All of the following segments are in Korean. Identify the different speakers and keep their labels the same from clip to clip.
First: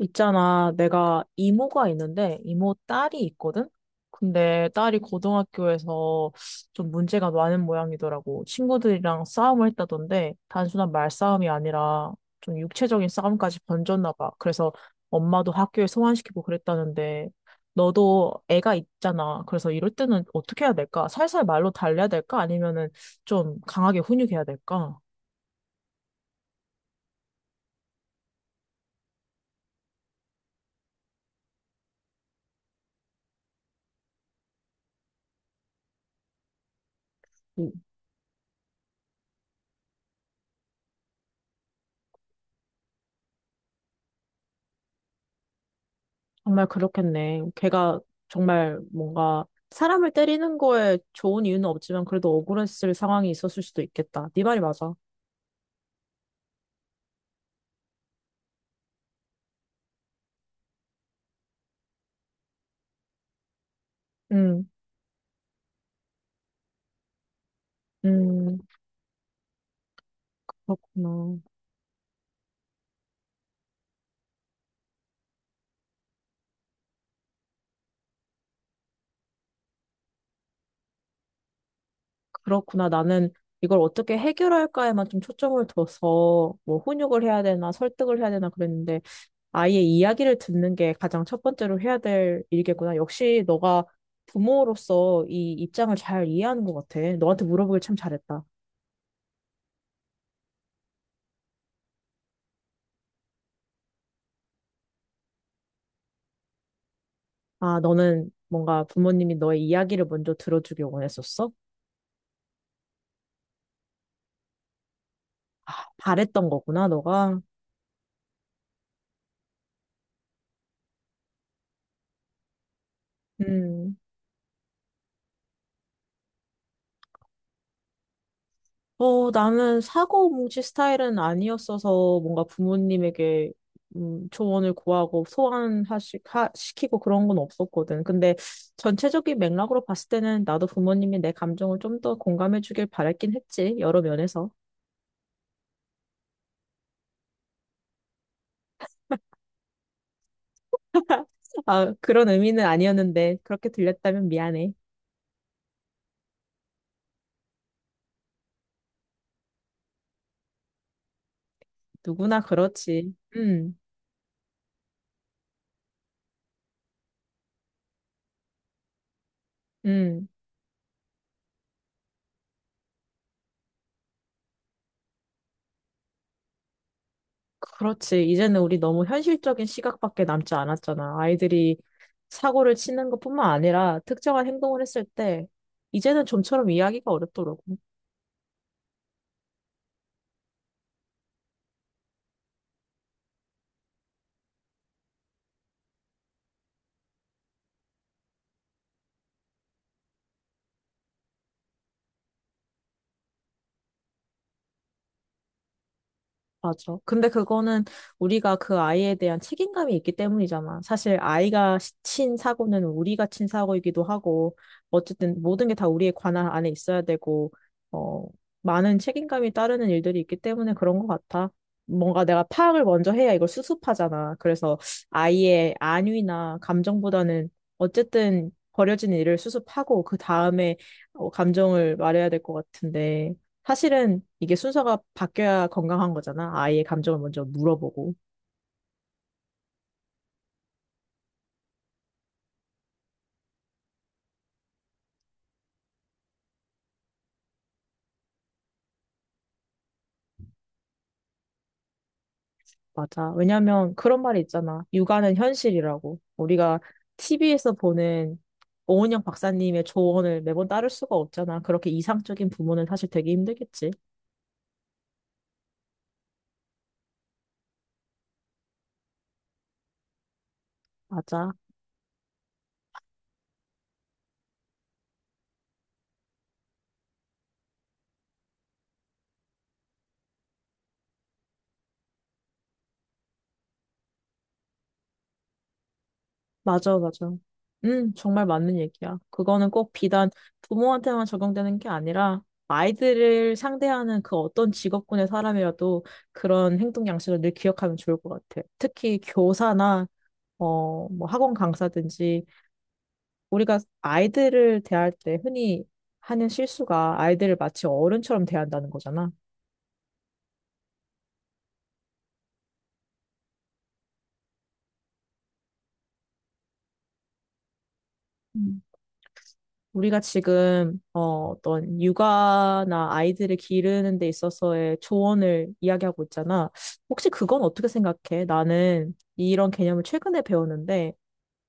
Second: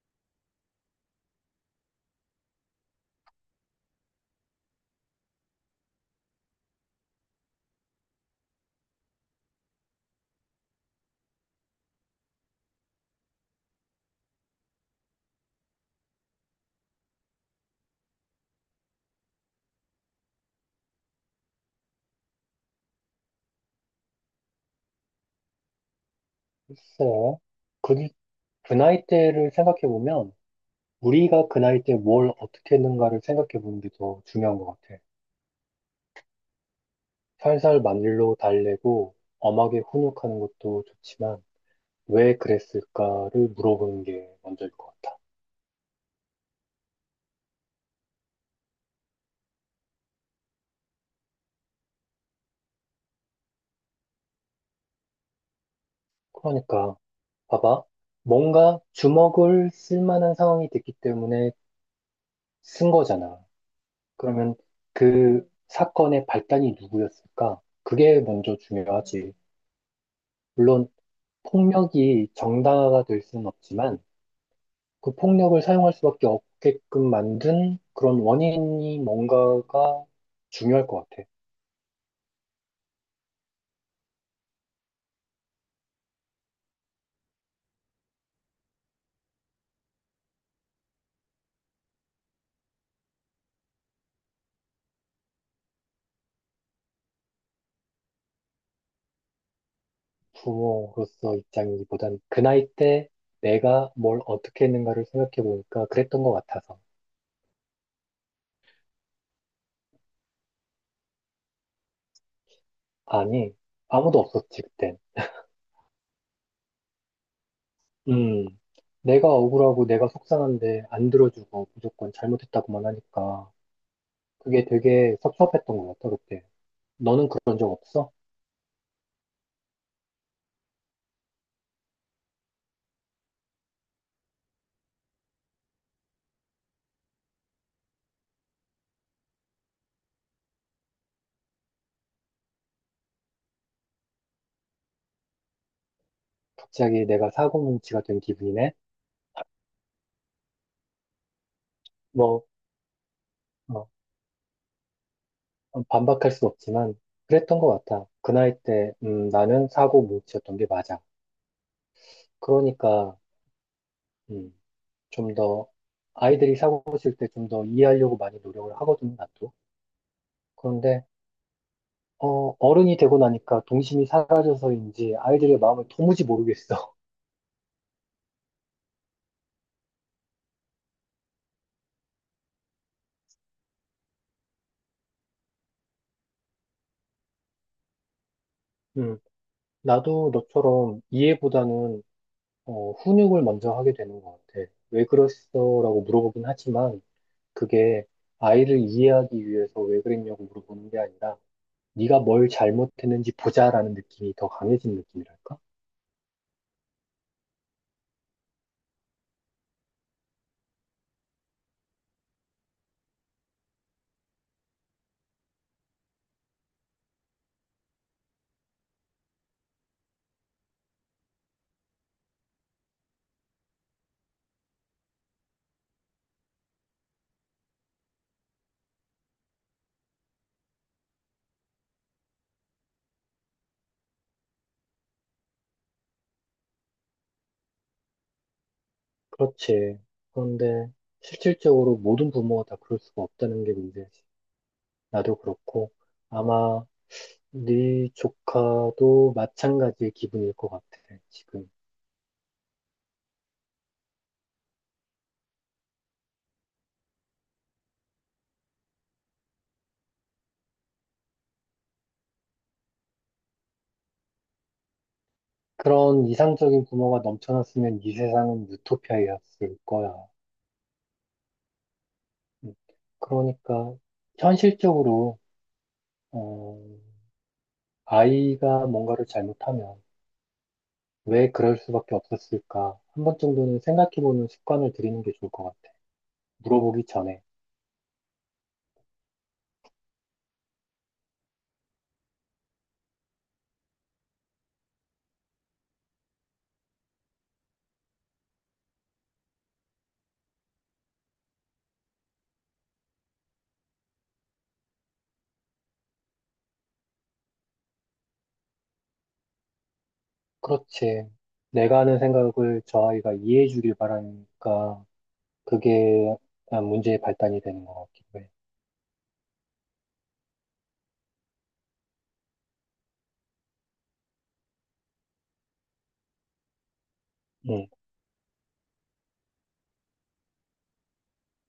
Speaker 1: 있잖아, 내가 이모가 있는데, 이모 딸이 있거든? 근데 딸이 고등학교에서 좀 문제가 많은 모양이더라고. 친구들이랑 싸움을 했다던데, 단순한 말싸움이 아니라 좀 육체적인 싸움까지 번졌나 봐. 그래서 엄마도 학교에 소환시키고 그랬다는데, 너도 애가 있잖아. 그래서 이럴 때는 어떻게 해야 될까? 살살 말로 달래야 될까? 아니면은 좀 강하게 훈육해야 될까?
Speaker 2: 글쎄요. 그, 그 나이대를 생각해보면, 우리가 그 나이대 뭘 어떻게 했는가를 생각해보는 게 더 중요한 것 같아. 살살 만릴로 달래고, 엄하게 훈육하는 것도 좋지만, 왜 그랬을까를 물어보는 게 먼저일 것 같아.
Speaker 1: 정말 그렇겠네. 걔가 정말 뭔가 사람을 때리는 거에 좋은 이유는 없지만 그래도 억울했을 상황이 있었을 수도 있겠다. 네 말이 맞아.
Speaker 2: 그러니까, 봐봐. 뭔가 주먹을 쓸 만한 상황이 됐기 때문에 쓴 거잖아. 그러면
Speaker 1: 음,
Speaker 2: 그 사건의 발단이 누구였을까? 그게 먼저
Speaker 1: 음,
Speaker 2: 중요하지. 물론,
Speaker 1: 그렇구나.
Speaker 2: 폭력이 정당화가 될 수는 없지만 그 폭력을 사용할 수밖에 없게끔 만든 그런 원인이 뭔가가 중요할 것 같아.
Speaker 1: 그렇구나. 나는 이걸 어떻게 해결할까에만 좀 초점을 둬서 뭐 훈육을 해야 되나 설득을 해야 되나 그랬는데 아이의 이야기를 듣는 게 가장 첫 번째로 해야 될 일이겠구나. 역시 너가 부모로서 이 입장을 잘 이해하는 것 같아. 너한테 물어보길 참 잘했다.
Speaker 2: 부모로서 입장이기보단 그 나이 때 내가 뭘 어떻게 했는가를 생각해 보니까 그랬던 것 같아서.
Speaker 1: 아, 너는 뭔가 부모님이 너의 이야기를 먼저 들어주길 원했었어?
Speaker 2: 아니, 아무도 없었지, 그땐.
Speaker 1: 아, 바랬던 거구나, 너가.
Speaker 2: 음, 내가 억울하고 내가 속상한데 안 들어주고 무조건 잘못했다고만 하니까
Speaker 1: 음.
Speaker 2: 그게 되게 섭섭했던 것 같아, 그때. 너는 그런 적 없어?
Speaker 1: 어, 나는 사고 뭉치 스타일은 아니었어서 뭔가 부모님에게 조언을 구하고 시키고 그런 건 없었거든. 근데 전체적인 맥락으로 봤을 때는 나도 부모님이 내 감정을 좀 더 공감해 주길 바랬긴 했지, 여러 면에서.
Speaker 2: 갑자기 내가 사고뭉치가 된 기분이네?
Speaker 1: 아, 그런
Speaker 2: 뭐,
Speaker 1: 의미는 아니었는데, 그렇게
Speaker 2: 어,
Speaker 1: 들렸다면 미안해.
Speaker 2: 반박할 수 없지만, 그랬던 것 같아. 그 나이 때, 나는 사고 못치었던 게 맞아.
Speaker 1: 누구나 그렇지.
Speaker 2: 그러니까, 음, 좀 더, 아이들이 사고 칠 때 좀 더 이해하려고 많이 노력을 하거든, 나도.
Speaker 1: 음.
Speaker 2: 그런데, 어른이 되고 나니까 동심이 사라져서인지 아이들의 마음을 도무지 모르겠어.
Speaker 1: 그렇지. 이제는 우리 너무 현실적인 시각밖에 남지 않았잖아. 아이들이 사고를 치는 것뿐만 아니라 특정한 행동을 했을 때 이제는 좀처럼 이해하기가 어렵더라고.
Speaker 2: 음, 나도 너처럼 이해보다는, 훈육을 먼저 하게 되는 것 같아. 왜 그랬어? 라고 물어보긴 하지만, 그게 아이를 이해하기 위해서 왜 그랬냐고 물어보는 게 아니라, 네가 뭘 잘못했는지 보자라는 느낌이 더 강해진 느낌이랄까?
Speaker 1: 맞아. 근데 그거는 우리가 그 아이에 대한 책임감이 있기 때문이잖아. 사실 아이가 친 사고는 우리가 친 사고이기도 하고, 어쨌든 모든 게 다 우리의 관할 안에 있어야 되고, 어, 많은 책임감이 따르는 일들이 있기 때문에 그런 것 같아. 뭔가 내가 파악을 먼저 해야 이걸 수습하잖아. 그래서 아이의 안위나 감정보다는 어쨌든 버려진 일을 수습하고, 그 다음에 감정을 말해야 될 것 같은데. 사실은 이게 순서가 바뀌어야 건강한 거잖아. 아이의 감정을 먼저 물어보고.
Speaker 2: 그렇지. 그런데 실질적으로 모든 부모가 다 그럴 수가 없다는 게 문제지. 나도 그렇고 아마 네 조카도 마찬가지의 기분일 것 같아, 지금.
Speaker 1: 맞아. 왜냐면 그런 말이 있잖아. 육아는 현실이라고. 우리가 TV에서 보는 오은영 박사님의 조언을 매번 따를 수가 없잖아. 그렇게 이상적인 부모는 사실 되게 힘들겠지.
Speaker 2: 그런 이상적인 부모가 넘쳐났으면 이 세상은 유토피아였을 거야.
Speaker 1: 맞아.
Speaker 2: 음, 그러니까 현실적으로 어, 아이가 뭔가를 잘못하면 왜 그럴 수밖에 없었을까? 한 번 정도는 생각해보는 습관을 들이는 게 좋을 것 같아.
Speaker 1: 맞아,
Speaker 2: 물어보기
Speaker 1: 맞아.
Speaker 2: 전에.
Speaker 1: 정말 맞는 얘기야. 그거는 꼭 비단 부모한테만 적용되는 게 아니라 아이들을 상대하는 그 어떤 직업군의 사람이라도 그런 행동 양식을 늘 기억하면 좋을 것 같아. 특히 교사나 뭐 학원 강사든지 우리가 아이들을 대할 때 흔히 하는 실수가 아이들을 마치 어른처럼 대한다는 거잖아.
Speaker 2: 그렇지. 내가 하는 생각을 저 아이가 이해해 주길 바라니까 그게 문제의 발단이 되는 것 같기도 해.
Speaker 1: 우리가 지금 어떤 육아나 아이들을 기르는 데 있어서의 조언을 이야기하고 있잖아. 혹시 그건 어떻게
Speaker 2: 응.
Speaker 1: 생각해? 나는 이런 개념을 최근에 배웠는데,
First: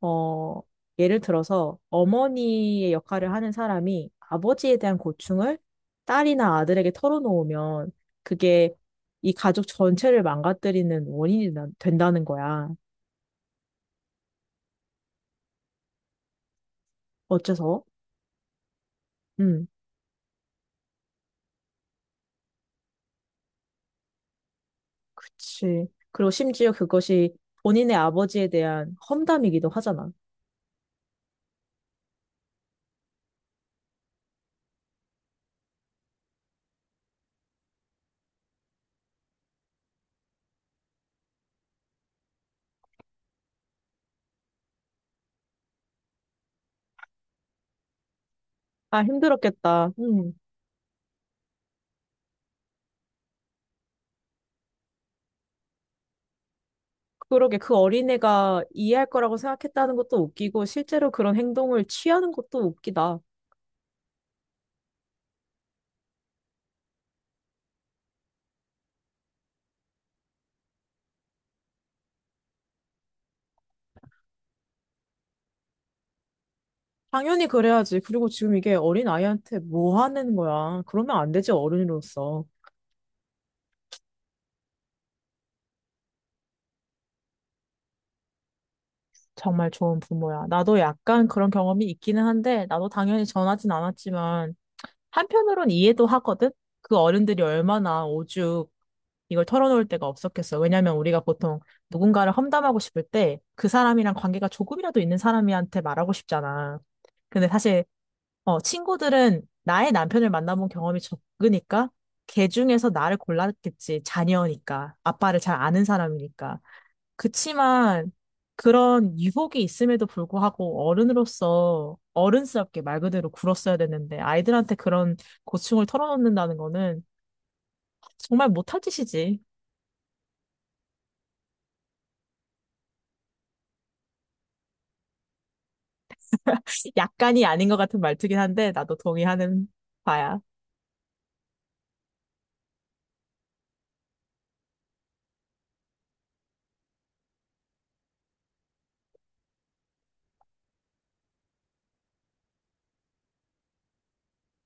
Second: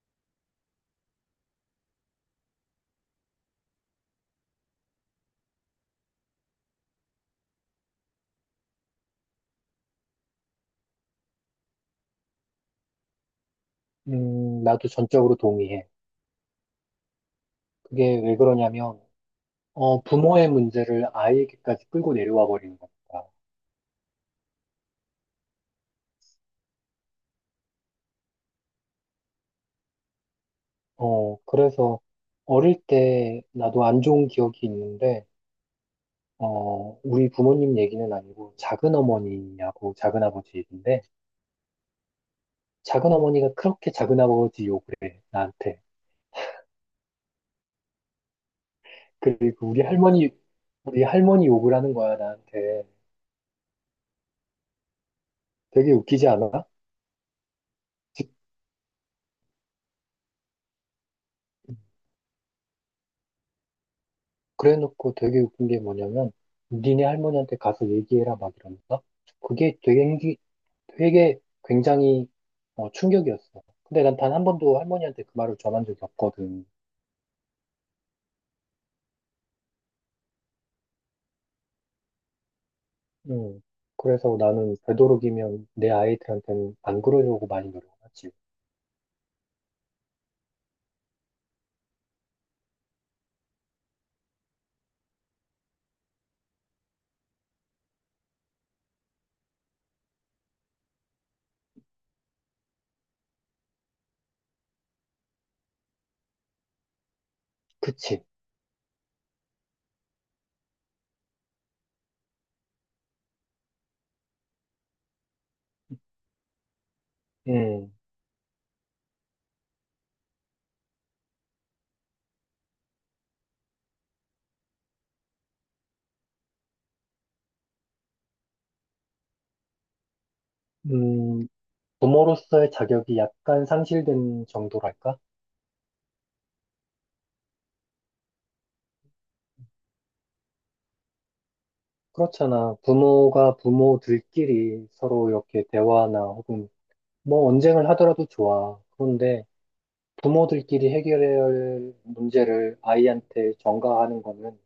Speaker 1: 어, 예를 들어서 어머니의 역할을 하는 사람이 아버지에 대한 고충을 딸이나 아들에게 털어놓으면 그게 이 가족 전체를 망가뜨리는 원인이 된다는 거야.
Speaker 2: 나도 전적으로 동의해.
Speaker 1: 어째서?
Speaker 2: 그게 왜 그러냐면,
Speaker 1: 음.
Speaker 2: 부모의 문제를 아이에게까지 끌고 내려와 버리는 거니까.
Speaker 1: 그치. 그리고 심지어 그것이 본인의 아버지에 대한 험담이기도 하잖아.
Speaker 2: 그래서 어릴 때 나도 안 좋은 기억이 있는데, 우리 부모님 얘기는 아니고 작은 어머니하고 작은 아버지 얘기인데 작은 어머니가 그렇게 작은 아버지 욕을 해, 나한테.
Speaker 1: 아,
Speaker 2: 그리고 우리
Speaker 1: 힘들었겠다.
Speaker 2: 할머니
Speaker 1: 음.
Speaker 2: 우리 할머니 욕을 하는 거야, 나한테. 되게 웃기지 않아?
Speaker 1: 그러게 그 어린애가 이해할 거라고 생각했다는 것도 웃기고 실제로 그런 행동을 취하는 것도 웃기다.
Speaker 2: 그래 놓고 되게 웃긴 게 뭐냐면 니네 할머니한테 가서 얘기해라 막 이러면서, 그게 되게 되게 굉장히 충격이었어. 근데 난 단 한 번도 할머니한테 그 말을 전한 적이 없거든.
Speaker 1: 당연히 그래야지. 그리고 지금 이게 어린 아이한테 뭐 하는 거야. 그러면 안 되지, 어른으로서.
Speaker 2: 음. 그래서 나는 되도록이면 내 아이들한테는 안 그러려고 많이 노력하지.
Speaker 1: 정말 좋은 부모야. 나도 약간 그런 경험이 있기는 한데, 나도 당연히 전하진 않았지만, 한편으론 이해도 하거든? 그 어른들이 얼마나 오죽 이걸 털어놓을 데가 없었겠어. 왜냐면 우리가 보통 누군가를 험담하고 싶을 때 그 사람이랑 관계가 조금이라도 있는 사람한테 말하고 싶잖아. 근데 사실
Speaker 2: 그치?
Speaker 1: 친구들은 나의 남편을 만나본 경험이 적으니까 걔 중에서 나를 골랐겠지. 자녀니까. 아빠를 잘 아는 사람이니까.
Speaker 2: 음,
Speaker 1: 그치만 그런 유혹이 있음에도 불구하고 어른으로서 어른스럽게 말 그대로 굴었어야 되는데 아이들한테 그런 고충을 털어놓는다는 거는 정말 못할 짓이지.
Speaker 2: 음, 부모로서의 자격이 약간 상실된 정도랄까?
Speaker 1: 약간이 아닌 것 같은 말투긴 한데, 나도 동의하는 바야.
Speaker 2: 그렇잖아. 부모가 부모들끼리 서로 이렇게 대화나 혹은 뭐 언쟁을 하더라도 좋아. 그런데 부모들끼리 해결해야 할 문제를 아이한테 전가하는 거는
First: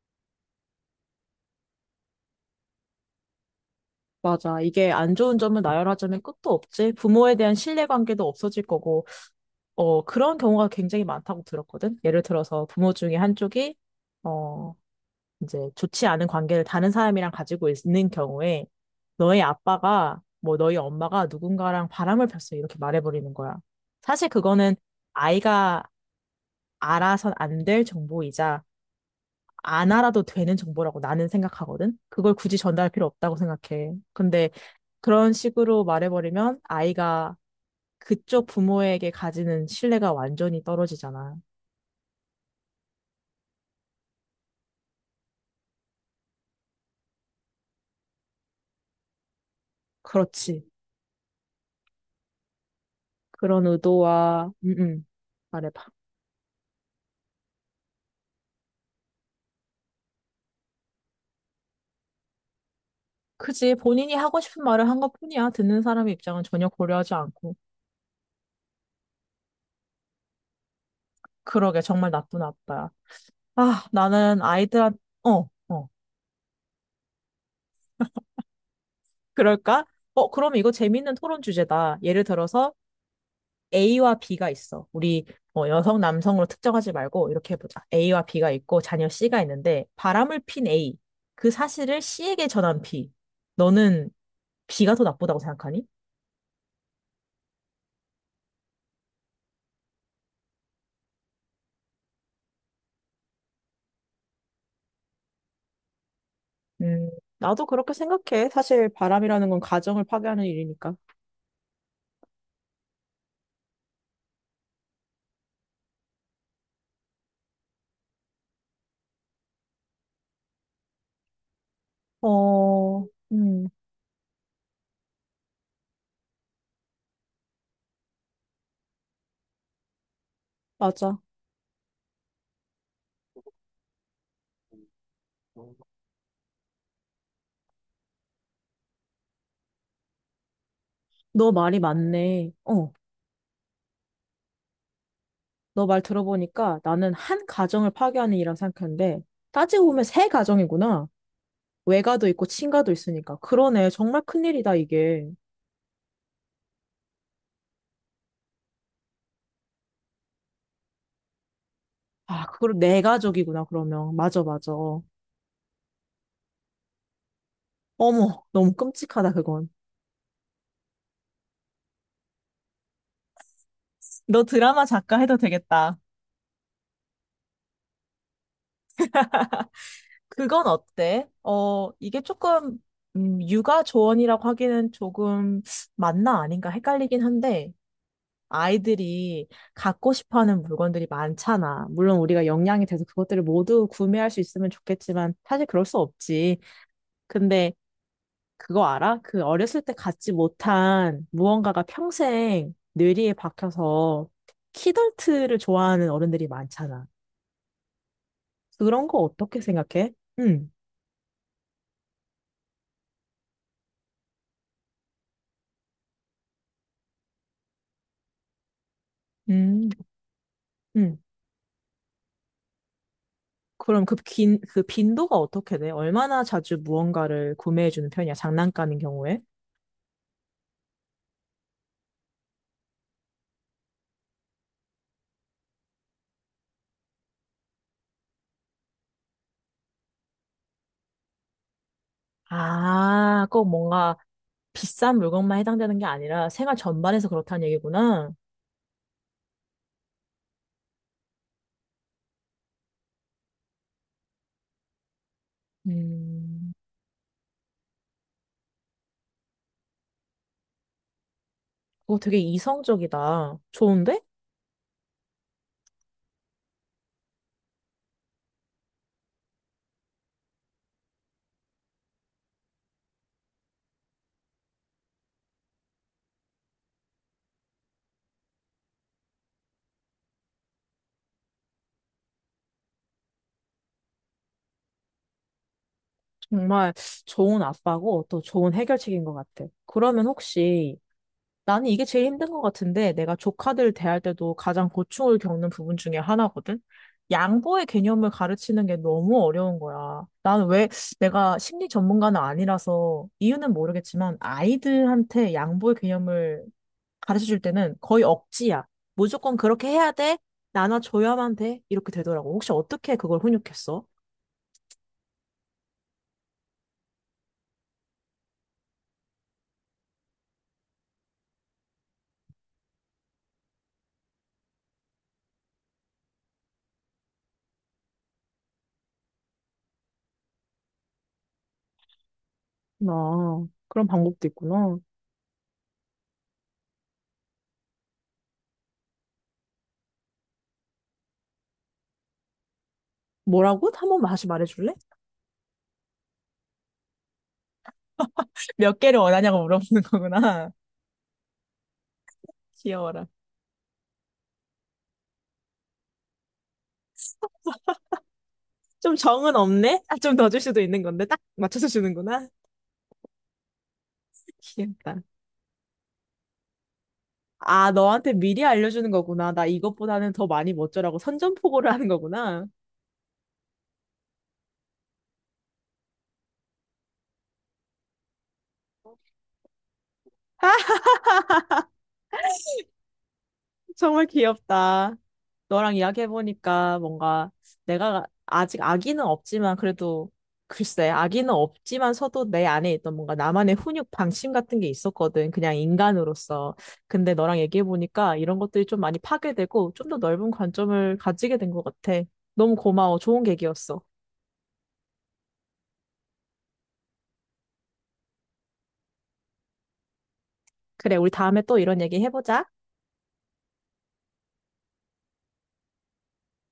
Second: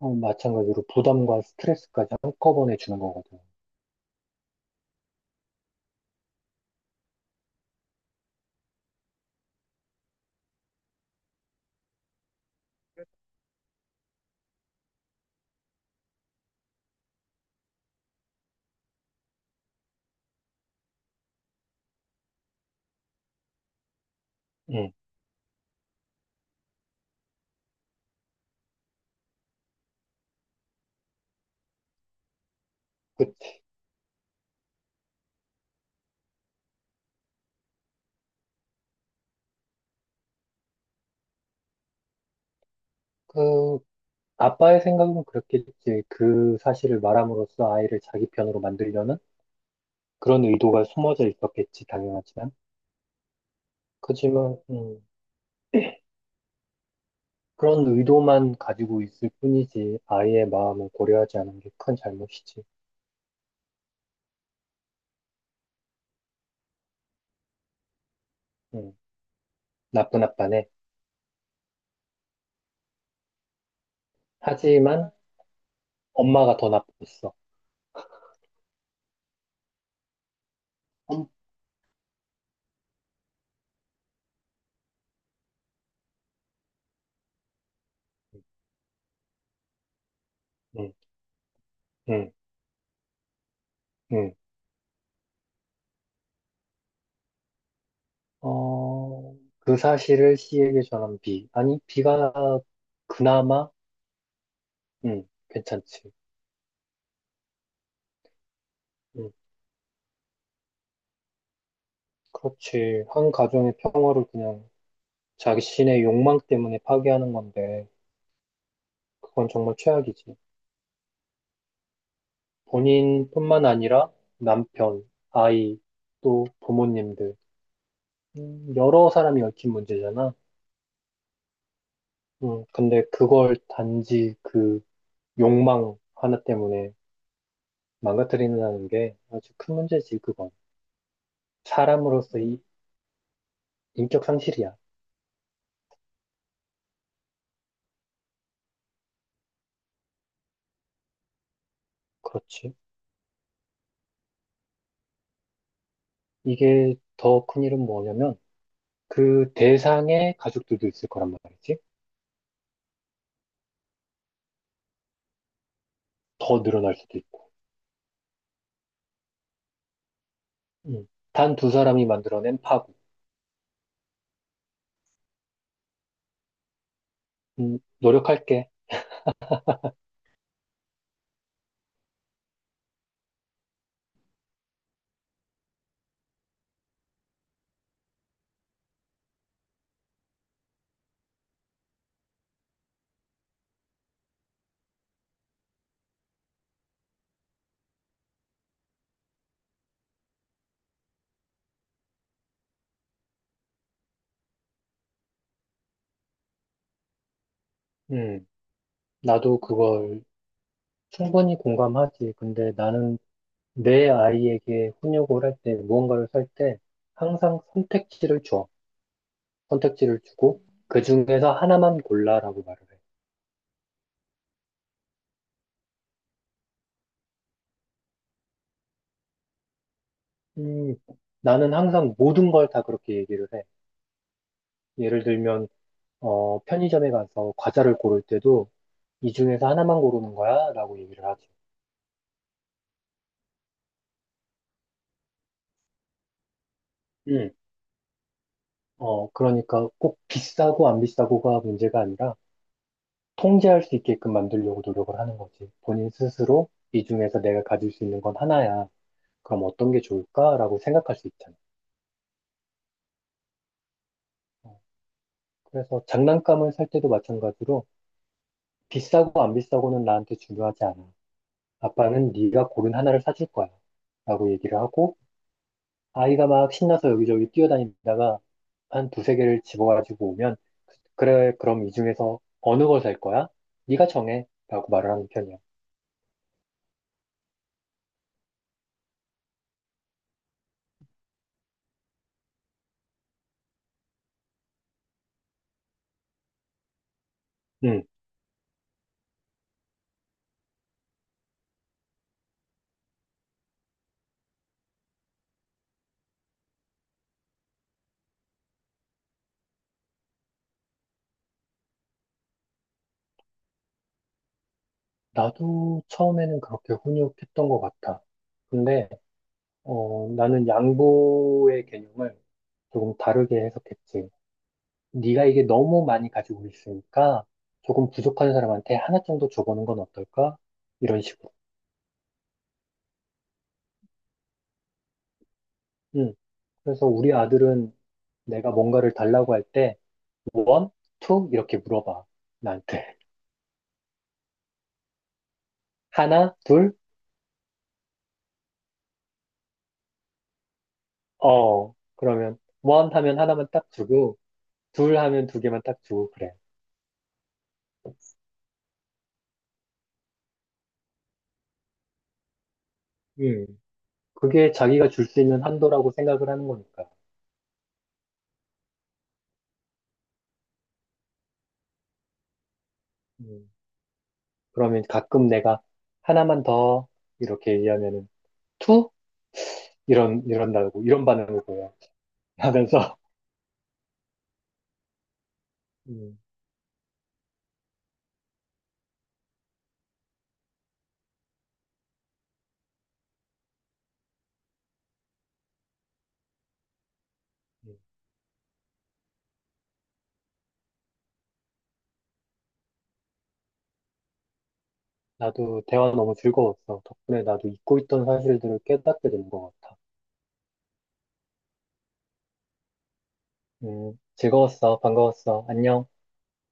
Speaker 2: 마찬가지로 부담과 스트레스까지 한꺼번에 주는 거거든.
Speaker 1: 맞아. 이게 안 좋은 점을 나열하자면 끝도 없지. 부모에 대한 신뢰관계도 없어질 거고, 그런 경우가 굉장히 많다고 들었거든. 예를 들어서 부모 중에 한쪽이, 어, 이제 좋지 않은 관계를 다른 사람이랑 가지고 있는 경우에, 너의 아빠가, 뭐 너희 엄마가 누군가랑 바람을 폈어. 이렇게 말해버리는 거야. 사실 그거는
Speaker 2: 음.
Speaker 1: 아이가 알아선 안 될 정보이자, 안 알아도 되는 정보라고 나는 생각하거든? 그걸 굳이 전달할 필요
Speaker 2: 그,
Speaker 1: 없다고 생각해. 근데 그런 식으로 말해버리면 아이가 그쪽 부모에게 가지는 신뢰가 완전히 떨어지잖아.
Speaker 2: 그, 아빠의 생각은 그렇겠지. 그 사실을 말함으로써 아이를 자기 편으로 만들려는 그런
Speaker 1: 그렇지.
Speaker 2: 의도가 숨어져 있었겠지, 당연하지만.
Speaker 1: 그런 의도와,
Speaker 2: 그지만,
Speaker 1: 음, 음. 말해봐.
Speaker 2: 그런 의도만 가지고 있을 뿐이지, 아이의 마음을 고려하지 않은 게 큰 잘못이지.
Speaker 1: 그지. 본인이 하고 싶은 말을 한 것뿐이야. 듣는 사람의 입장은 전혀 고려하지 않고.
Speaker 2: 음, 나쁜 아빠네.
Speaker 1: 그러게, 정말 나쁜 아빠야. 아, 나는 아이들한,
Speaker 2: 하지만,
Speaker 1: 어, 어.
Speaker 2: 엄마가 더 나빴어.
Speaker 1: 그럴까? 그럼 이거 재밌는
Speaker 2: 엄,
Speaker 1: 토론 주제다. 예를 들어서, A와 B가 있어. 우리 여성, 남성으로 특정하지 말고 이렇게 해보자. A와 B가 있고 자녀 C가 있는데 바람을 핀
Speaker 2: 음,
Speaker 1: A. 그 사실을
Speaker 2: 음,
Speaker 1: C에게 전한 B. 너는
Speaker 2: 음.
Speaker 1: B가 더 나쁘다고 생각하니?
Speaker 2: 그 사실을 C에게 전한 B. 아니, B가 그나마, 괜찮지.
Speaker 1: 음, 나도 그렇게 생각해. 사실
Speaker 2: 음,
Speaker 1: 바람이라는 건 가정을 파괴하는 일이니까.
Speaker 2: 그렇지. 한 가정의 평화를 그냥 자신의 욕망 때문에 파기하는 건데, 그건 정말 최악이지.
Speaker 1: 어,
Speaker 2: 본인뿐만
Speaker 1: 음,
Speaker 2: 아니라 남편, 아이, 또 부모님들, 여러 사람이 얽힌 문제잖아.
Speaker 1: 맞아.
Speaker 2: 근데 그걸 단지 그 욕망 하나 때문에 망가뜨린다는 게 아주 큰 문제지, 그건.
Speaker 1: 너 말이
Speaker 2: 사람으로서
Speaker 1: 맞네.
Speaker 2: 이 인격 상실이야.
Speaker 1: 너 말 들어보니까 나는 한 가정을 파괴하는 일이라 생각했는데, 따지고 보면 세 가정이구나. 외가도 있고
Speaker 2: 그렇지.
Speaker 1: 친가도 있으니까. 그러네. 정말 큰일이다, 이게.
Speaker 2: 이게 더 큰 일은 뭐냐면, 그 대상의 가족들도 있을 거란 말이지.
Speaker 1: 아, 그걸 내 가족이구나, 그러면. 맞아, 맞아.
Speaker 2: 더 늘어날 수도 있고.
Speaker 1: 어머, 너무 끔찍하다, 그건.
Speaker 2: 음. 단 두 사람이 만들어낸 파국.
Speaker 1: 너 드라마 작가 해도 되겠다.
Speaker 2: 노력할게.
Speaker 1: 그건 어때? 이게 조금, 육아 조언이라고 하기는 조금 맞나 아닌가 헷갈리긴 한데, 아이들이 갖고 싶어 하는 물건들이 많잖아. 물론 우리가 역량이 돼서 그것들을 모두 구매할 수 있으면 좋겠지만, 사실 그럴 수 없지. 근데 그거 알아? 그 어렸을 때 갖지 못한 무언가가 평생 뇌리에 박혀서 키덜트를 좋아하는 어른들이 많잖아.
Speaker 2: 음,
Speaker 1: 그런 거
Speaker 2: 나도
Speaker 1: 어떻게 생각해?
Speaker 2: 그걸
Speaker 1: 응,
Speaker 2: 충분히 공감하지. 근데 나는 내 아이에게 훈육을 할 때, 무언가를 살 때, 항상 선택지를 줘.
Speaker 1: 음,
Speaker 2: 선택지를 주고, 그
Speaker 1: 응.
Speaker 2: 중에서 하나만 골라라고 말을 해.
Speaker 1: 그럼 그 빈도가 어떻게 돼? 얼마나 자주 무언가를 구매해주는 편이야? 장난감인 경우에?
Speaker 2: 음, 나는 항상 모든 걸 다 그렇게 얘기를 해. 예를 들면, 편의점에 가서 과자를 고를 때도, 이 중에서 하나만 고르는 거야? 라고 얘기를 하지.
Speaker 1: 아, 꼭 뭔가 비싼 물건만 해당되는 게 아니라 생활 전반에서 그렇다는 얘기구나.
Speaker 2: 그러니까 꼭 비싸고 안 비싸고가 문제가 아니라 통제할 수 있게끔 만들려고 노력을 하는 거지. 본인 스스로
Speaker 1: 음,
Speaker 2: 이 중에서 내가 가질 수 있는 건 하나야. 그럼 어떤 게 좋을까라고 생각할 수 있잖아.
Speaker 1: 그거 되게 이성적이다. 좋은데?
Speaker 2: 어, 그래서 장난감을 살 때도 마찬가지로 비싸고 안 비싸고는 나한테 중요하지 않아. 아빠는 네가 고른 하나를 사줄 거야. 라고 얘기를 하고 아이가 막 신나서 여기저기 뛰어다니다가 한 두세 개를 집어가지고 오면 그래 그럼 이 중에서 어느 걸 살 거야? 네가 정해 라고 말을 하는 편이야.
Speaker 1: 정말 좋은 아빠고 또 좋은 해결책인 것 같아. 그러면 혹시 나는 이게 제일 힘든 것 같은데 내가 조카들 대할 때도 가장 고충을 겪는 부분 중에 하나거든? 양보의
Speaker 2: 응.
Speaker 1: 개념을 가르치는 게 너무 어려운 거야. 나는 왜 내가 심리 전문가는 아니라서 이유는 모르겠지만 아이들한테 양보의 개념을 가르쳐 줄 때는 거의 억지야. 무조건 그렇게 해야 돼. 나눠줘야만 돼. 이렇게 되더라고. 혹시 어떻게 그걸 훈육했어?
Speaker 2: 나도 처음에는 그렇게 훈육했던 것 같아. 근데 나는 양보의 개념을 조금 다르게 해석했지. 네가 이게 너무 많이 가지고 있으니까 조금 부족한 사람한테 하나 정도 줘보는 건 어떨까? 이런 식으로.
Speaker 1: 아, 그런 방법도 있구나.
Speaker 2: 응. 그래서 우리 아들은 내가 뭔가를 달라고 할때 원, 투 이렇게 물어봐. 나한테.
Speaker 1: 뭐라고? 한번 다시 말해줄래?
Speaker 2: 하나, 둘,
Speaker 1: 몇 개를 원하냐고 물어보는 거구나.
Speaker 2: 어. 그러면 원
Speaker 1: 귀여워라.
Speaker 2: 하면 하나만 딱 주고 둘 하면 두 개만 딱 주고 그래.
Speaker 1: 좀 정은 없네? 아, 좀 더 줄 수도 있는 건데. 딱 맞춰서 주는구나.
Speaker 2: 음. 그게 자기가
Speaker 1: 귀엽다.
Speaker 2: 줄 수 있는 한도라고 생각을 하는 거니까.
Speaker 1: 아, 너한테 미리 알려주는 거구나. 나 이것보다는 더 많이 멋져라고 선전포고를 하는 거구나.
Speaker 2: 음. 그러면 가끔 내가 하나만 더 이렇게 얘기하면은 투 이런다고 이런 반응을 보여. 하면서
Speaker 1: 정말 귀엽다. 너랑
Speaker 2: 음,
Speaker 1: 이야기해보니까 뭔가 내가 아직 아기는 없지만 그래도 글쎄, 아기는 없지만서도 내 안에 있던 뭔가 나만의 훈육 방침 같은 게 있었거든. 그냥 인간으로서. 근데 너랑
Speaker 2: 음.
Speaker 1: 얘기해보니까 이런 것들이 좀 많이 파괴되고 좀 더 넓은 관점을 가지게 된 것 같아. 너무 고마워. 좋은 계기였어.
Speaker 2: 나도 대화 너무 즐거웠어. 덕분에 나도 잊고 있던 사실들을 깨닫게 된 것 같아.
Speaker 1: 그래, 우리 다음에 또 이런 얘기 해보자.
Speaker 2: 즐거웠어. 반가웠어. 안녕.